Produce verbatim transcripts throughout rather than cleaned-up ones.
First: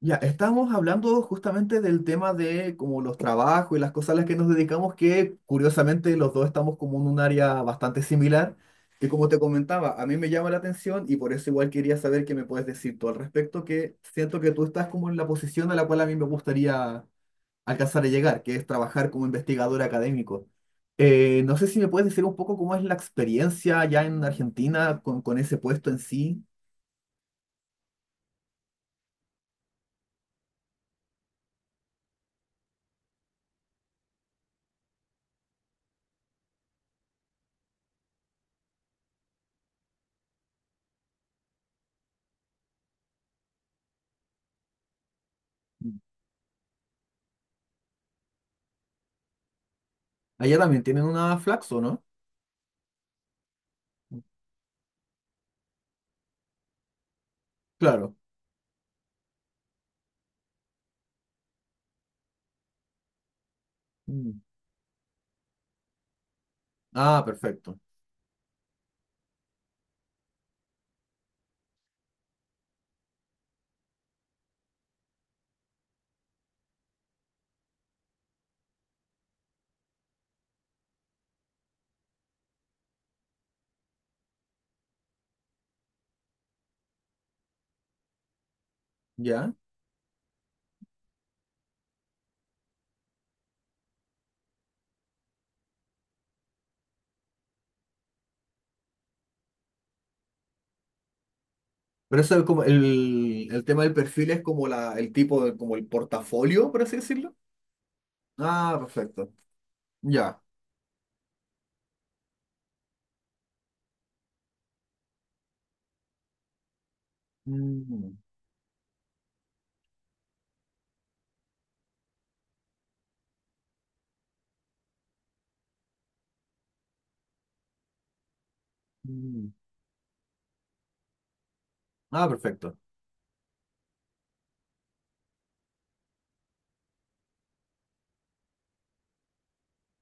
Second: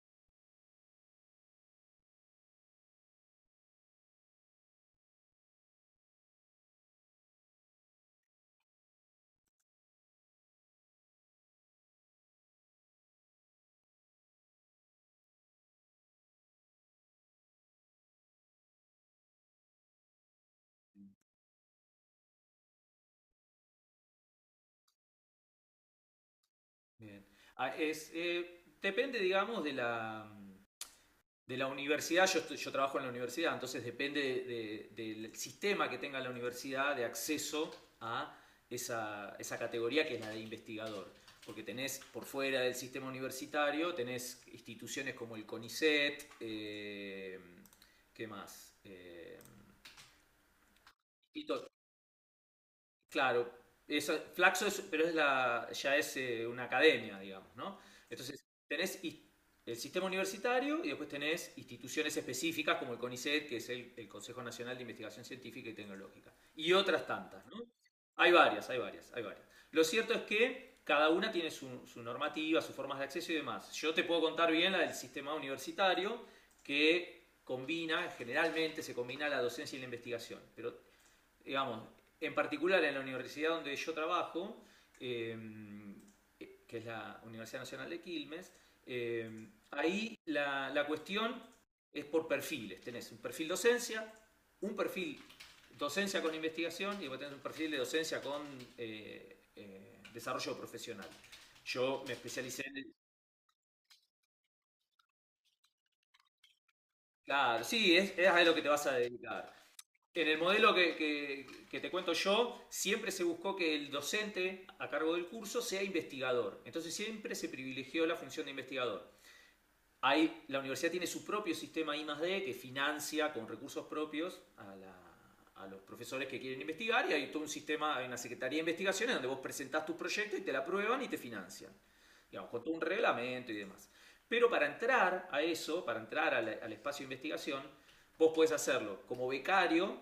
Ya, estamos hablando justamente del tema de como los trabajos y las cosas a las que nos dedicamos, que curiosamente los dos estamos como en un área bastante similar, que como te comentaba, a mí me llama la atención y por eso igual quería saber qué me puedes decir tú al respecto, que siento que tú estás como en la posición a la cual a mí me gustaría alcanzar a llegar, que es trabajar como investigador académico. Eh, no sé si me puedes decir un poco cómo es la experiencia allá en Argentina con, con ese puesto en sí. Bien. Ah, es, eh, depende, digamos, de la, de la universidad. Yo, estoy- yo trabajo en la universidad, entonces depende de- de- del sistema que tenga la universidad de acceso a esa, esa categoría que es la de investigador. Porque tenés por fuera del sistema universitario, tenés instituciones como el CONICET, eh, ¿qué más? Eh, Allá también tienen una Flaxo, ¿no? Claro, eso, Flaxo es, pero es la, ya es eh, una academia, digamos, ¿no? Claro. Entonces, tenés his- el sistema universitario y después tenés instituciones específicas como el CONICET, que es el, el Consejo Nacional de Investigación Científica y Tecnológica, y otras Ah, tantas, ¿no? perfecto. Hay varias, hay varias, hay varias. Lo cierto es que cada una tiene su, su normativa, sus formas de acceso y demás. Yo te puedo contar bien la del sistema universitario, que combina, generalmente se combina la docencia y la investigación, pero digamos, en particular en la universidad donde yo trabajo, eh, que es la Universidad Nacional de Quilmes, eh, Ya. ahí la, la cuestión es por perfiles. Tenés un perfil docencia, un perfil docencia con investigación y vos tenés un perfil de docencia con eh, eh, desarrollo profesional. Yo me Pero eso es como especialicé en... el- el, el tema del perfil es como la, el tipo de, como el portafolio, por así decirlo. Claro, sí, es, es a lo que te Ah, vas a perfecto. dedicar. En el Ya. modelo que, que- que te cuento yo, siempre se buscó que el docente a cargo del curso sea investigador. Entonces siempre se privilegió la Mm, función de investigador. Hay, la universidad tiene su propio sistema I más D que financia con recursos propios a, la- a los profesores que quieren investigar y hay todo un sistema, hay una secretaría de investigaciones donde vos mm. presentás tu proyecto y te la aprueban y te financian. Ah, Digamos, con todo perfecto. un reglamento y demás. Pero para entrar a eso, para entrar al, al espacio de investigación, vos podés hacerlo como becario,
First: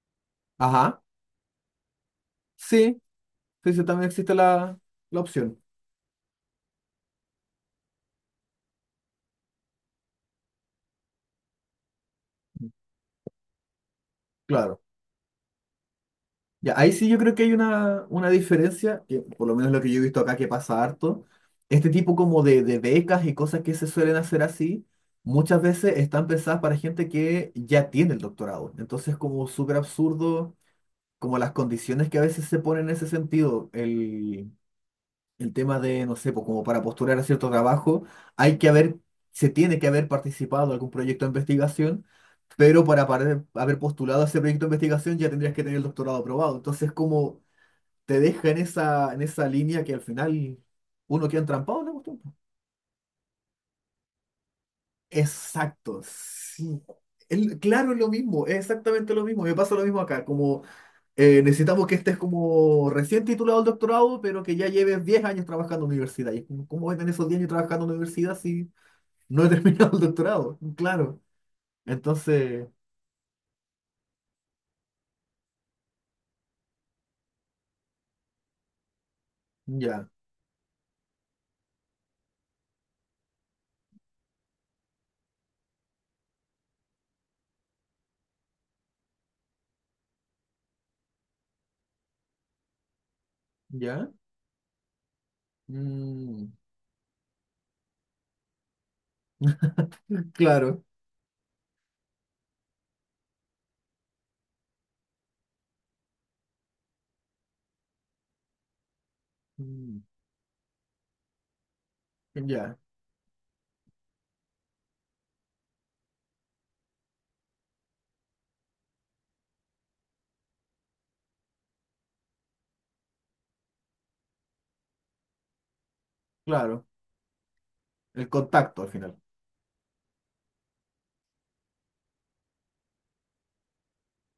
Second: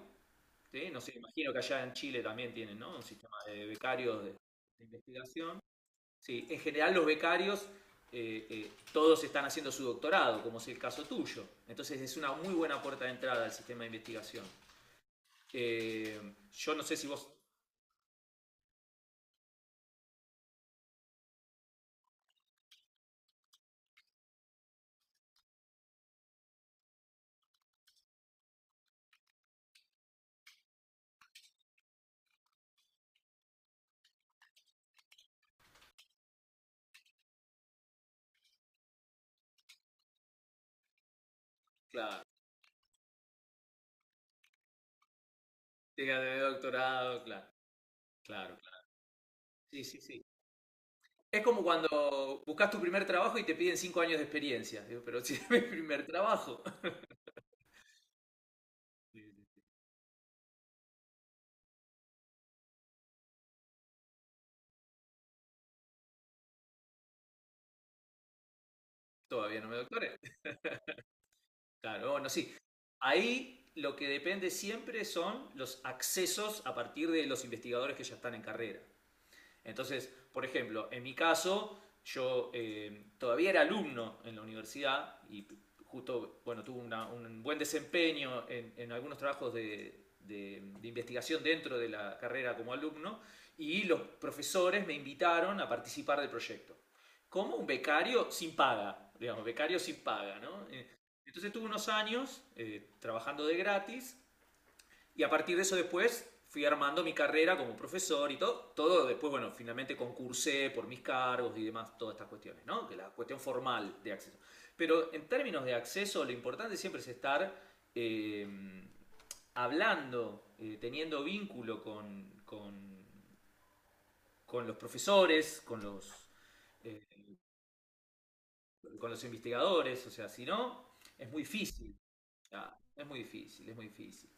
¿sí? No Ajá. sé, imagino que allá en Chile también tienen, ¿no? Sí, Un sistema de sí, sí, también becarios de, existe la, de la opción. investigación. Sí, en general los becarios eh, eh, todos están haciendo su doctorado, como es el caso tuyo. Entonces es una muy buena puerta de entrada al sistema de investigación. Claro. Eh, Ya, yo no ahí sé si sí yo vos, creo que hay una, una diferencia, que por lo menos lo que yo he visto acá que pasa harto. Este tipo como de, de, becas y cosas que se suelen hacer así, muchas veces están pensadas para gente que ya tiene el doctorado. Entonces, como súper absurdo como las condiciones que a veces se ponen en ese sentido, el, el tema de, no sé, pues como para postular a cierto trabajo, hay que haber, se tiene que haber participado en algún proyecto de investigación, claro, pero para pare- haber postulado a ese proyecto de investigación ya tendrías que tener el doctorado tengas de aprobado. Entonces, doctorado, como claro, te deja claro, en claro. esa, en esa Sí, línea que sí, al sí. final uno queda Es como entrampado en la. cuando buscas tu primer trabajo y te piden cinco años de experiencia. Digo, pero si es mi Exacto, primer trabajo, sí. El- claro, es lo mismo, es exactamente lo mismo. Me pasa lo mismo acá, como eh, necesitamos que estés como recién titulado al doctorado, pero que ya lleves diez años trabajando en la universidad. Y es como, ¿cómo voy a tener esos diez años trabajando en la universidad si no he todavía no me terminado el doctoré. doctorado? Claro. Claro, bueno, sí. Entonces, Ahí lo que depende siempre son los accesos a partir de los investigadores que ya están en carrera. Entonces, ya, por ejemplo, en mi caso, yo eh, todavía era alumno en la universidad y justo, bueno, tuve una- un buen desempeño en, en algunos trabajos de, de- de investigación dentro de la carrera como alumno y los ya. profesores me invitaron a participar del Mm, proyecto. Como un becario sin paga, digamos, becario sin paga, ¿no? claro. Eh, Entonces tuve unos años eh, trabajando de gratis y a partir de eso después fui armando mi carrera como profesor y todo. Todo después, bueno, finalmente Mm, concursé por mis cargos y demás, todas estas cuestiones, ya, ¿no? Que la cuestión formal de acceso. Pero en términos de acceso, lo importante siempre es estar eh, hablando, eh, teniendo vínculo con, con, con, los profesores, con los, claro. eh, El contacto al con final. los investigadores. O sea, si no, es muy difícil. Ah, es muy difícil, es muy difícil.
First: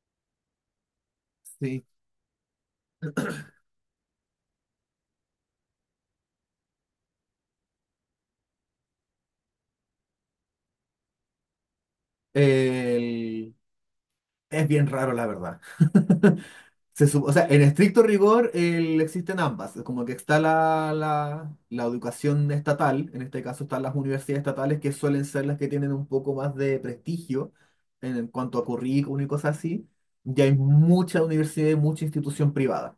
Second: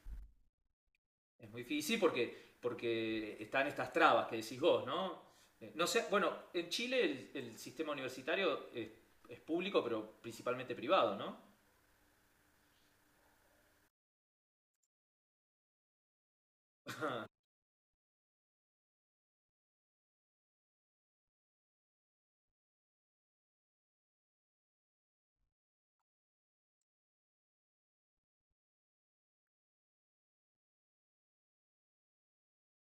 Es muy Sí. difícil sí, porque, porque están estas trabas que decís vos, ¿no? Eh, no sé, bueno, en Chile el, el sistema universitario es, es público, pero principalmente privado, ¿no? El- Es bien raro, la verdad. Se sup- o sea, en estricto rigor el- existen ambas. Es como que está la, la, la educación estatal, en este caso están las universidades estatales, que suelen ser las que tienen un poco más de prestigio en, en, cuanto a currículum y cosas así. Y hay mucha universidad y mucha institución privada.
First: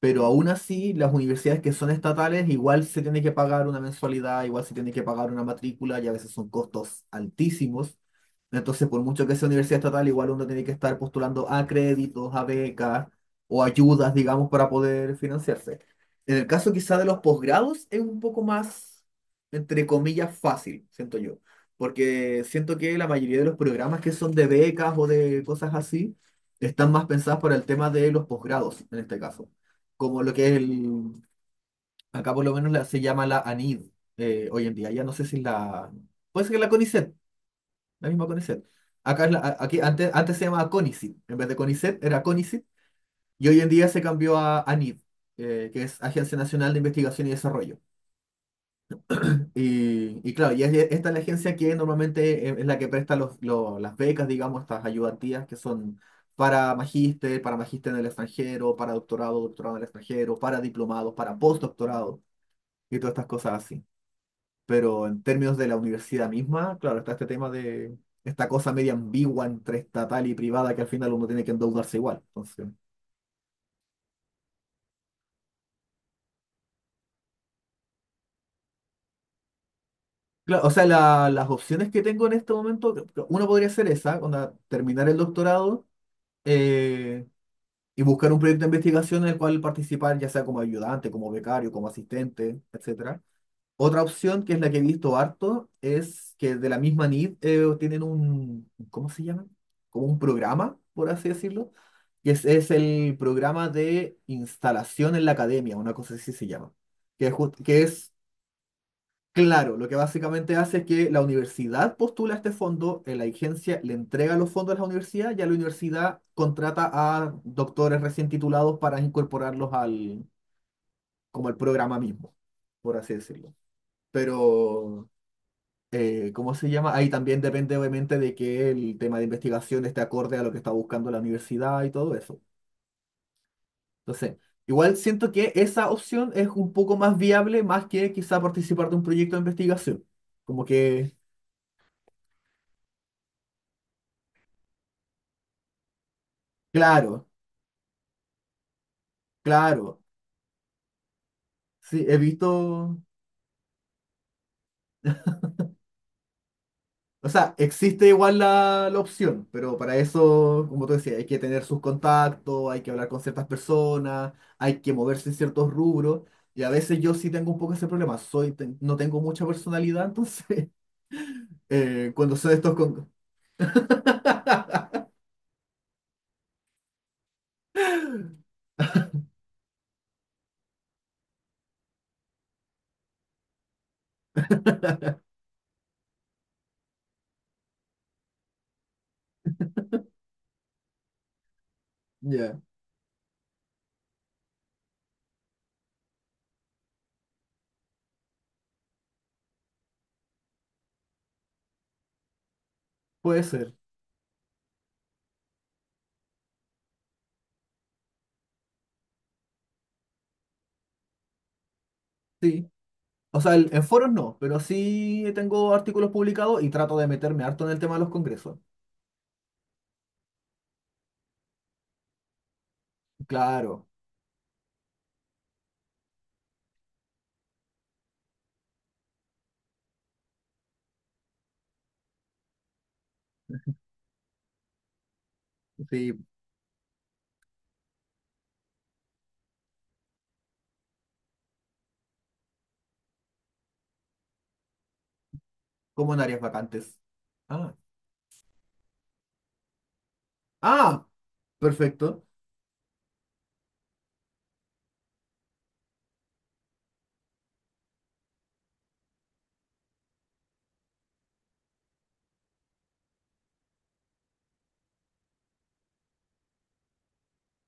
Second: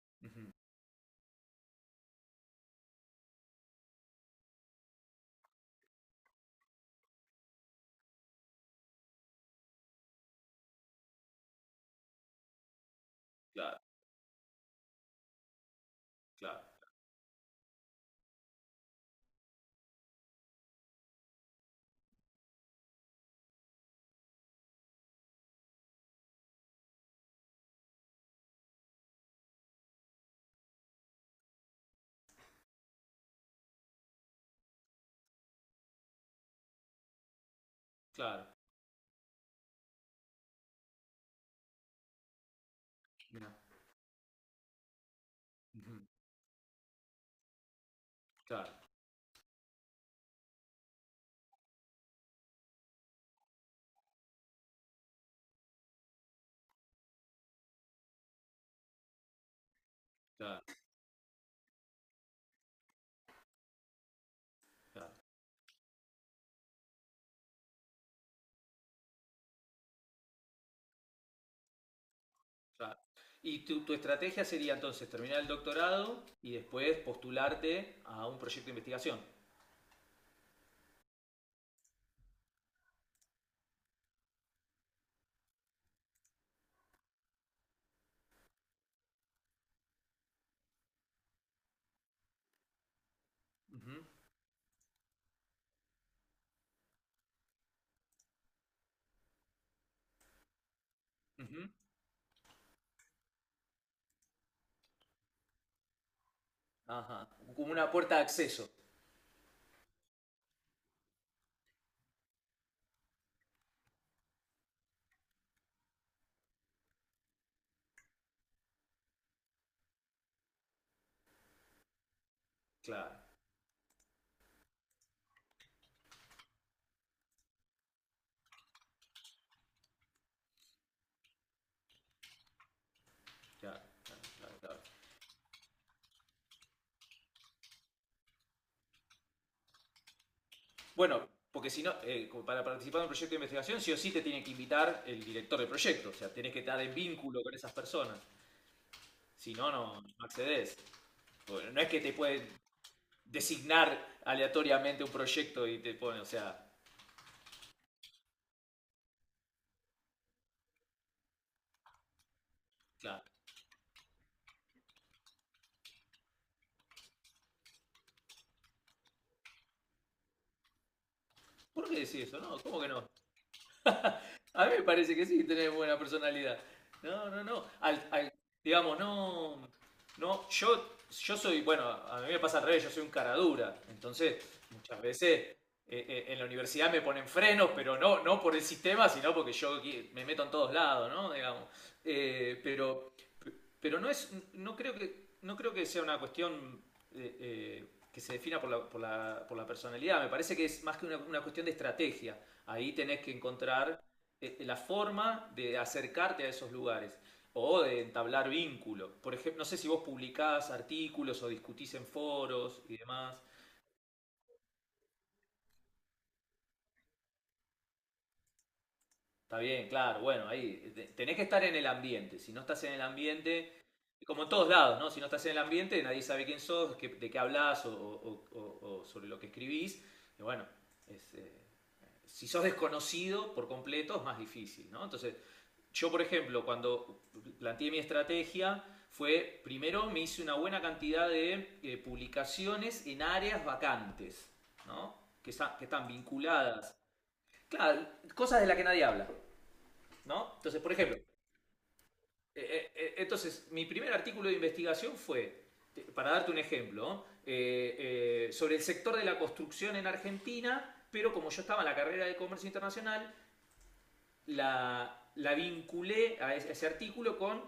Pero Ujú, aún así, las universidades que son estatales igual se tiene que pagar una mensualidad, igual se tiene que pagar una matrícula y a veces son costos altísimos. Entonces, por mucho que sea universidad estatal, igual uno tiene que estar postulando a créditos, a becas o claro, ayudas, digamos, para poder financiarse. En el claro, caso quizá de los posgrados es un poco más, entre comillas, fácil, siento yo, porque siento que la mayoría de los programas que son de becas o de cosas así están más pensadas para el tema de los posgrados, en este caso como lo que es el, acá por lo menos la- se llama la A N I D eh, hoy en día. Ya no sé si la, puede ser que la CONICET, la misma claro. CONICET. Acá es la- a- aquí antes, antes se llamaba CONICIT, en vez de CONICET era CONICIT y Mirá, hoy en día se cambió a ANID, eh, que ujú, es Agencia Nacional de Investigación y Desarrollo. claro, Y, y claro, y es- esta es la agencia que normalmente es es la que presta los, lo- las becas, digamos, estas ayudantías que son para magíster, para magíster en el extranjero, para doctorado, doctorado en el extranjero, para claro, diplomados, para postdoctorado. Y todas estas cosas así. Pero claro, en términos de la universidad misma, claro, está este tema de esta cosa media ambigua entre estatal y privada que al final uno tiene que endeudarse igual. Entonces, claro. Y tu, tu estrategia sería entonces terminar el doctorado y después postularte a un proyecto de investigación. claro, o sea, la- las opciones que tengo en este momento, que- que uno podría ser esa, onda, terminar el doctorado eh, y buscar un proyecto de investigación en el cual participar, ya sea como ayudante, como becario, como asistente, etcétera. Ujú, Otra opción, que es la que he visto harto, es que de la misma N I D eh, tienen un, ¿cómo se llama? Como un programa, por así ujú. decirlo, que es, es el programa de instalación en la academia, una cosa así se llama, que Ajá. es, jus- Como que una es puerta de acceso. claro, lo que básicamente hace es que la universidad postula este fondo, eh, la agencia le entrega los fondos a la universidad, y a la universidad contrata a doctores recién titulados para incorporarlos al, como al programa mismo, por así Claro, decirlo. Pero eh, ¿cómo se llama? Ahí también depende obviamente de que el tema de investigación esté acorde a lo que está buscando la universidad y todo eso. claro, claro, Entonces, claro, claro. igual siento que esa opción es un poco más viable más que quizá participar de un proyecto de investigación. Como que, Bueno, porque si no, eh, para participar en un proyecto de investigación, sí o sí te tiene que invitar el director del proyecto. O sea, tenés que estar en claro, vínculo con esas personas. Si no, claro. no, no accedes. Bueno, no es que Sí, te he pueden visto. designar aleatoriamente un proyecto y te ponen, o sea, O sea, existe igual la, la opción, pero para eso, como tú decías, hay que tener sus contactos, hay que hablar con claro. ciertas personas, hay que moverse en ciertos rubros. Y a veces yo sí tengo un poco ese problema. Soy, ten- no tengo mucha personalidad, entonces, ¿Por qué eh, decís cuando eso? soy de No, estos ¿cómo que no? con... A mí me parece que sí, tenés buena personalidad. No, no, no. Al- al- digamos, no. No, yo, yo soy, bueno, a mí me pasa al revés, yo soy un cara dura. Entonces, muchas veces eh, eh, en la universidad me ponen frenos, pero no, no por el sistema, sino porque yo qui- me meto en todos lados, ¿no? Digamos. Ya, Eh, pero, pero no es, no creo que, no creo que sea una cuestión eh, eh, que se defina por la, por la, por la personalidad. Me parece que es más que una, una cuestión de estrategia. Ahí tenés que puede ser, encontrar eh, eh, la forma de acercarte a esos lugares o de entablar vínculo. Por ejemplo, no sé si vos publicás artículos o discutís en sí. foros y demás. O sea, el- en foros no, pero sí tengo artículos publicados y trato de meterme harto en el tema de los congresos. Está bien, claro, bueno, ahí eh, te- tenés que estar en el ambiente. Si no estás en el ambiente, Claro, como en todos lados, ¿no? Si no estás en el ambiente, nadie sabe quién sos, qué- de qué hablas o, o- o- o sobre lo que escribís. Y bueno, es, eh, si sos desconocido por completo es más difícil, ¿no? Entonces, yo, sí, por ejemplo, cuando planteé mi estrategia, fue primero me hice una buena cantidad de eh, publicaciones en áreas vacantes, ¿no? Que, que están como en áreas vinculadas. vacantes. Ah, Claro, cosas de las que nadie habla, ¿no? Entonces, por ah, ejemplo, eh, perfecto. eh, eh, entonces, mi primer artículo de investigación fue, para darte un ejemplo, ¿no? Eh, eh, sobre el sector de la construcción en Argentina, pero como yo estaba en la carrera de comercio internacional, la, la vinculé a ese, artículo con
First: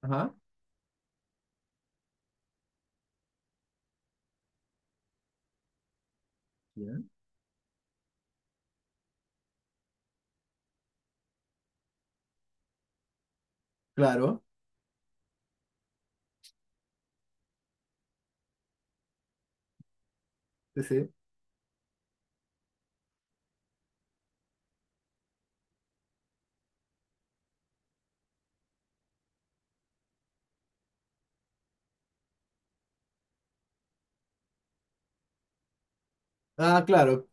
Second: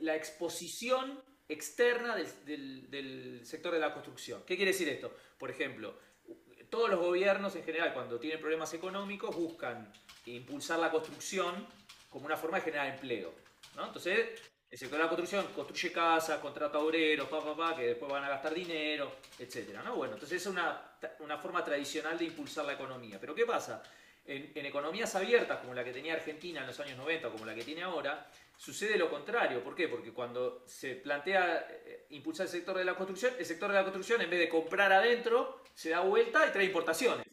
la Ajá, exposición externa del, del- del sector de la construcción. ¿Qué quiere decir esto? Por ejemplo, todos ya, los gobiernos en general, cuando tienen problemas económicos, buscan impulsar la construcción como una forma de generar empleo. ¿No? Entonces, claro. el sector de la construcción construye casas, contrata obreros, pa, pa, pa, que después van a gastar dinero, etcétera. ¿No? Bueno, entonces es Sí, una, sí. una forma tradicional de impulsar la economía. Pero ¿qué pasa? En, en economías abiertas, como la que tenía Argentina en los años noventa, como la que tiene ahora, sucede lo contrario. ¿Por qué? Porque cuando se plantea eh, impulsar el sector de la construcción, el sector de la construcción, en vez de comprar adentro, se da vuelta y trae Ah, importaciones, claro,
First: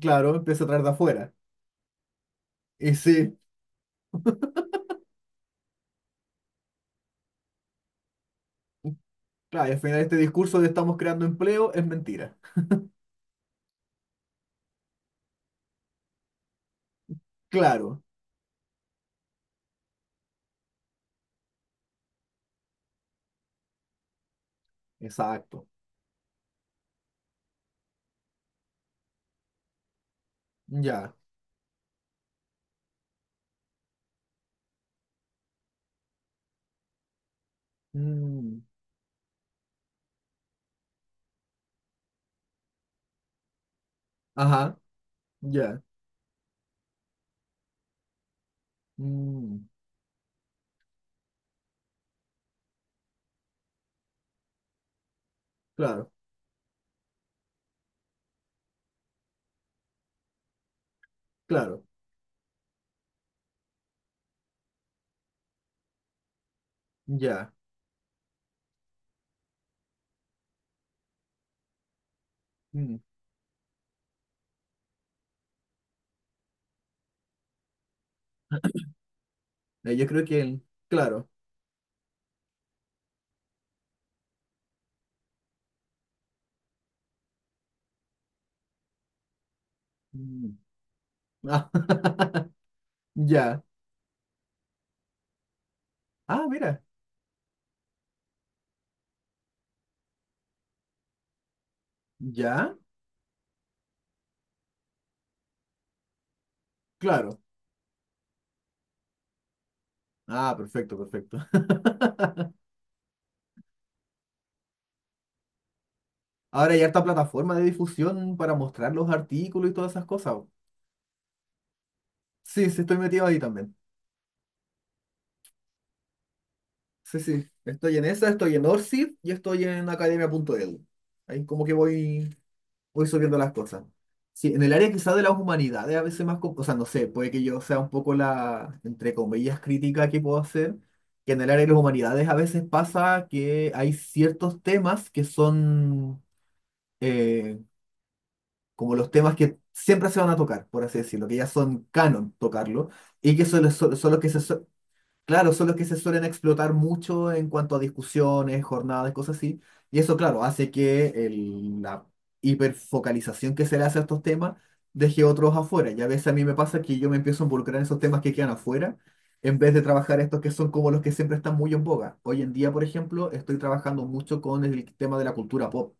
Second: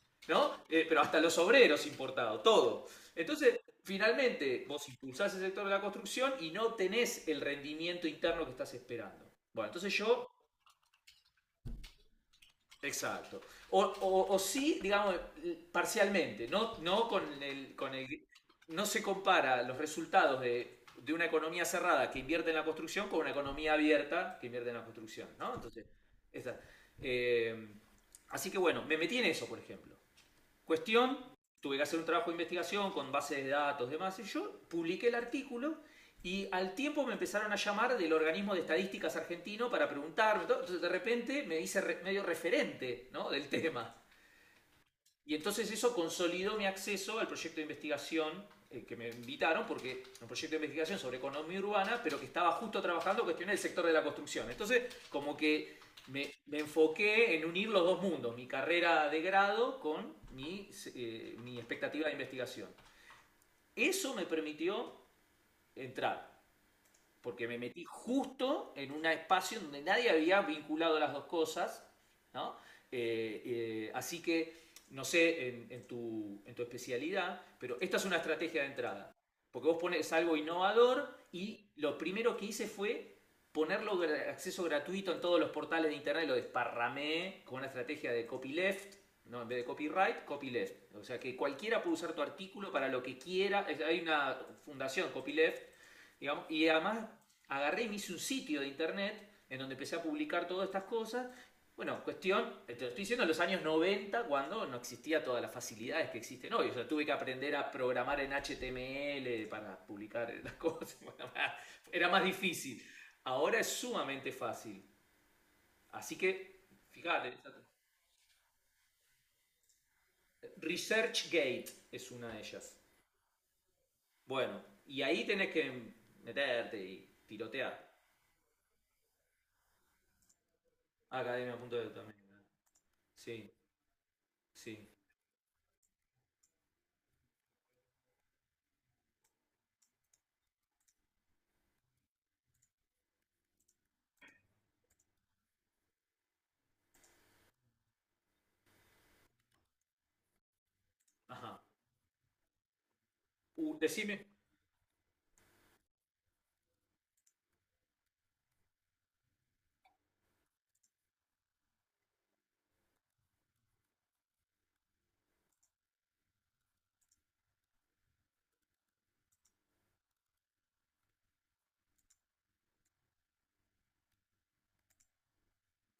claro, ¿no? empieza a traer Eh, de pero hasta afuera. los obreros importados, todo. Y sí, Entonces, finalmente, vos impulsás el sector de la construcción y no tenés el rendimiento interno que estás esperando. claro, Bueno, y al entonces final este yo discurso de estamos creando empleo es mentira. exacto. O, o, o sí, digamos, parcialmente, no, no con el, con Claro, el- no se compara los resultados de, de una economía cerrada que invierte en la construcción con una economía abierta que invierte en la construcción, ¿no? exacto. Entonces, esa- eh, así que bueno, me metí en eso, por ejemplo. Ya. Cuestión, tuve que hacer un trabajo de investigación con bases de datos, demás, y yo publiqué el artículo y al tiempo me empezaron a llamar del organismo Mm, de estadísticas argentino para preguntarme, entonces de repente me hice re- medio referente, ¿no? Del tema. ajá, Y entonces ya. eso consolidó mi acceso al proyecto de investigación eh, que me Mm, invitaron, porque un proyecto de investigación sobre economía urbana, pero que estaba justo trabajando cuestiones del sector de la construcción. Entonces, como que claro, me, me enfoqué en unir los dos mundos, mi carrera de grado con mi, eh, mi claro, expectativa de investigación. Eso me permitió entrar porque ya. me metí justo en un espacio donde nadie había vinculado las dos cosas, ¿no? Mm, Eh, eh, así que, no sé, en, en tu, en tu especialidad, pero esta es una estrategia de entrada, porque vos eh, yo pones creo algo que el, innovador claro. y lo primero que hice fue ponerlo de acceso gratuito en todos los portales de internet, lo desparramé con una estrategia de copyleft, no, en vez de copyright, Mm, copyleft. O sea que ah, cualquiera puede usar tu artículo para lo que ya. quiera. Hay una fundación, copyleft, Ah, digamos, y mira, además agarré y me hice un sitio de internet en donde empecé a publicar todas estas cosas. Bueno, cuestión, ya, te lo estoy diciendo en los años noventa cuando no existía todas las facilidades que existen hoy. O sea, tuve que claro. aprender a programar en H T M L para publicar Ah, las perfecto, cosas. Bueno, perfecto. era más difícil. Ahora es sumamente fácil. Así que, Ahora hay harta fíjate, plataforma de difusión para mostrar los artículos y todas esas cosas. ResearchGate es una de Sí, ellas. sí, estoy metido ahí también. Bueno, y ahí tenés que meterte y Sí, sí. tirotear. Estoy en esa, estoy en Orsid y estoy en academia punto e d u. Ahí Academia como que punto Academia.de voy, también. voy subiendo Sí, las cosas. Sí, en el sí. área quizá de las humanidades, a veces más, com- o sea, no sé, puede que yo sea un poco la, entre comillas, crítica que puedo hacer, que en el área de las humanidades a veces pasa que hay ciertos temas que son eh, como los temas que siempre se van a tocar, por así decirlo, que ya Ajá, son canon tocarlo, y que son, los- uh, son decime. los que se. Claro, son los que se suelen explotar mucho en cuanto a discusiones, jornadas, cosas así. Y eso, claro, hace que el- la hiperfocalización que se le hace a estos temas deje otros afuera. Y a veces a mí me pasa que yo me empiezo a involucrar en esos temas que quedan afuera, en vez de trabajar estos que son como los que siempre están muy en boga. Hoy en día, por ejemplo, estoy trabajando mucho con el tema de la cultura pop.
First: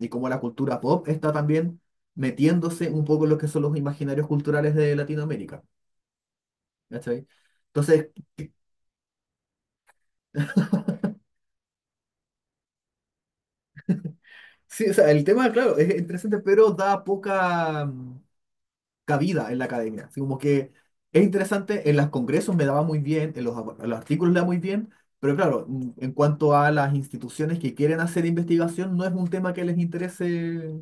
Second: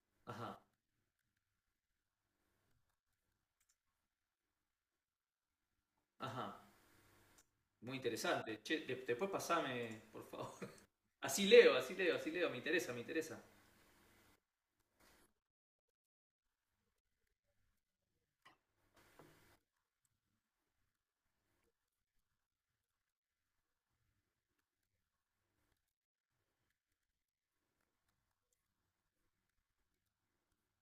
Y como la Ajá, cultura pop está también metiéndose un poco en lo que son los imaginarios culturales de Latinoamérica. ajá. ¿Cachai? Muy Entonces... interesante. Che, de- después pasame, por favor. Así leo, así leo, así leo. Me interesa, me interesa. Sí, o sea, el tema, claro, es interesante, pero da poca mm, cabida en la academia. Así como que es interesante, en los congresos me daba muy bien, en los, en los artículos le da muy bien, pero claro, mm, en cuanto a las instituciones que quieren hacer investigación, no es un tema que les interese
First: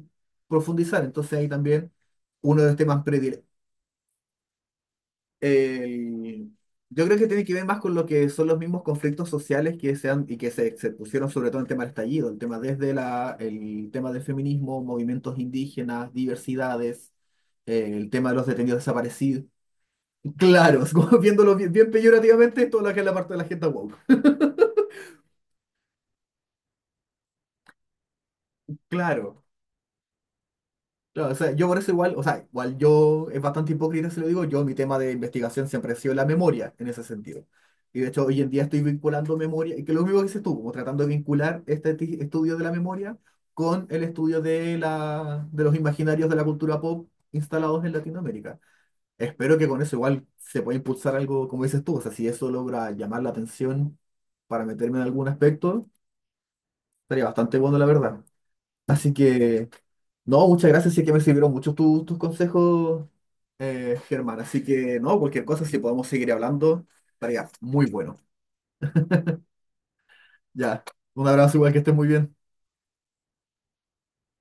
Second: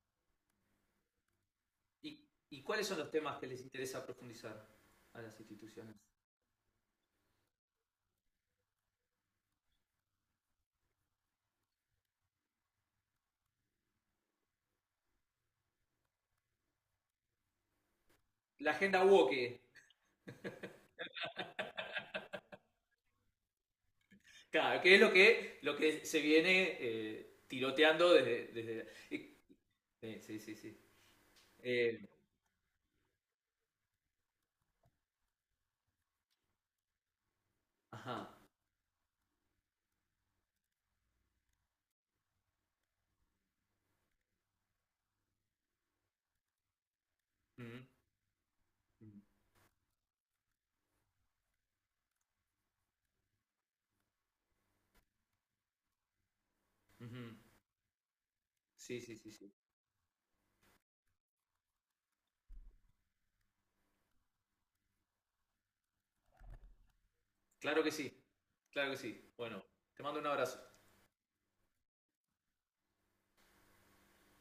profundizar. Entonces ahí también ¿Y, uno y de los cuáles son temas los temas que predilectos les interesa profundizar a las instituciones? eh, yo creo que tiene que ver más con lo que son los mismos conflictos sociales que se han, y que se, se pusieron sobre todo en el tema del estallido, el tema desde la, el tema del feminismo, movimientos indígenas, diversidades, eh, el tema de los La detenidos agenda woke. desaparecidos. Claro, es como viéndolo bien, bien peyorativamente, todo lo que es la parte de la gente woke. Claro, que es lo que, lo que se viene eh, tiroteando desde... desde eh, Claro. eh, sí, sí, sí. Claro, o sea, yo por eso Eh, igual, o sea, igual yo es bastante hipócrita si lo digo, yo mi tema de investigación siempre ha sido la memoria en ese sentido. Y de ajá. hecho hoy en día estoy vinculando memoria, y que lo mismo que dices tú, como tratando de vincular este ti- estudio de la memoria con el estudio de, la, de los imaginarios de la cultura pop instalados Mm, en Latinoamérica. mm, Espero que con eso igual se pueda impulsar algo, como dices tú, o sea, si eso logra llamar la atención para meterme en algún aspecto, ujú. estaría bastante bueno, la verdad. Sí, Así sí, sí, sí. que... No, muchas gracias, sí que me sirvieron mucho tus, tus consejos, eh, Germán. Así que, no, cualquier cosa, si podemos seguir hablando, estaría Claro muy que sí, bueno. claro que sí. Bueno, te mando un abrazo. Ya, un abrazo igual que estés muy bien.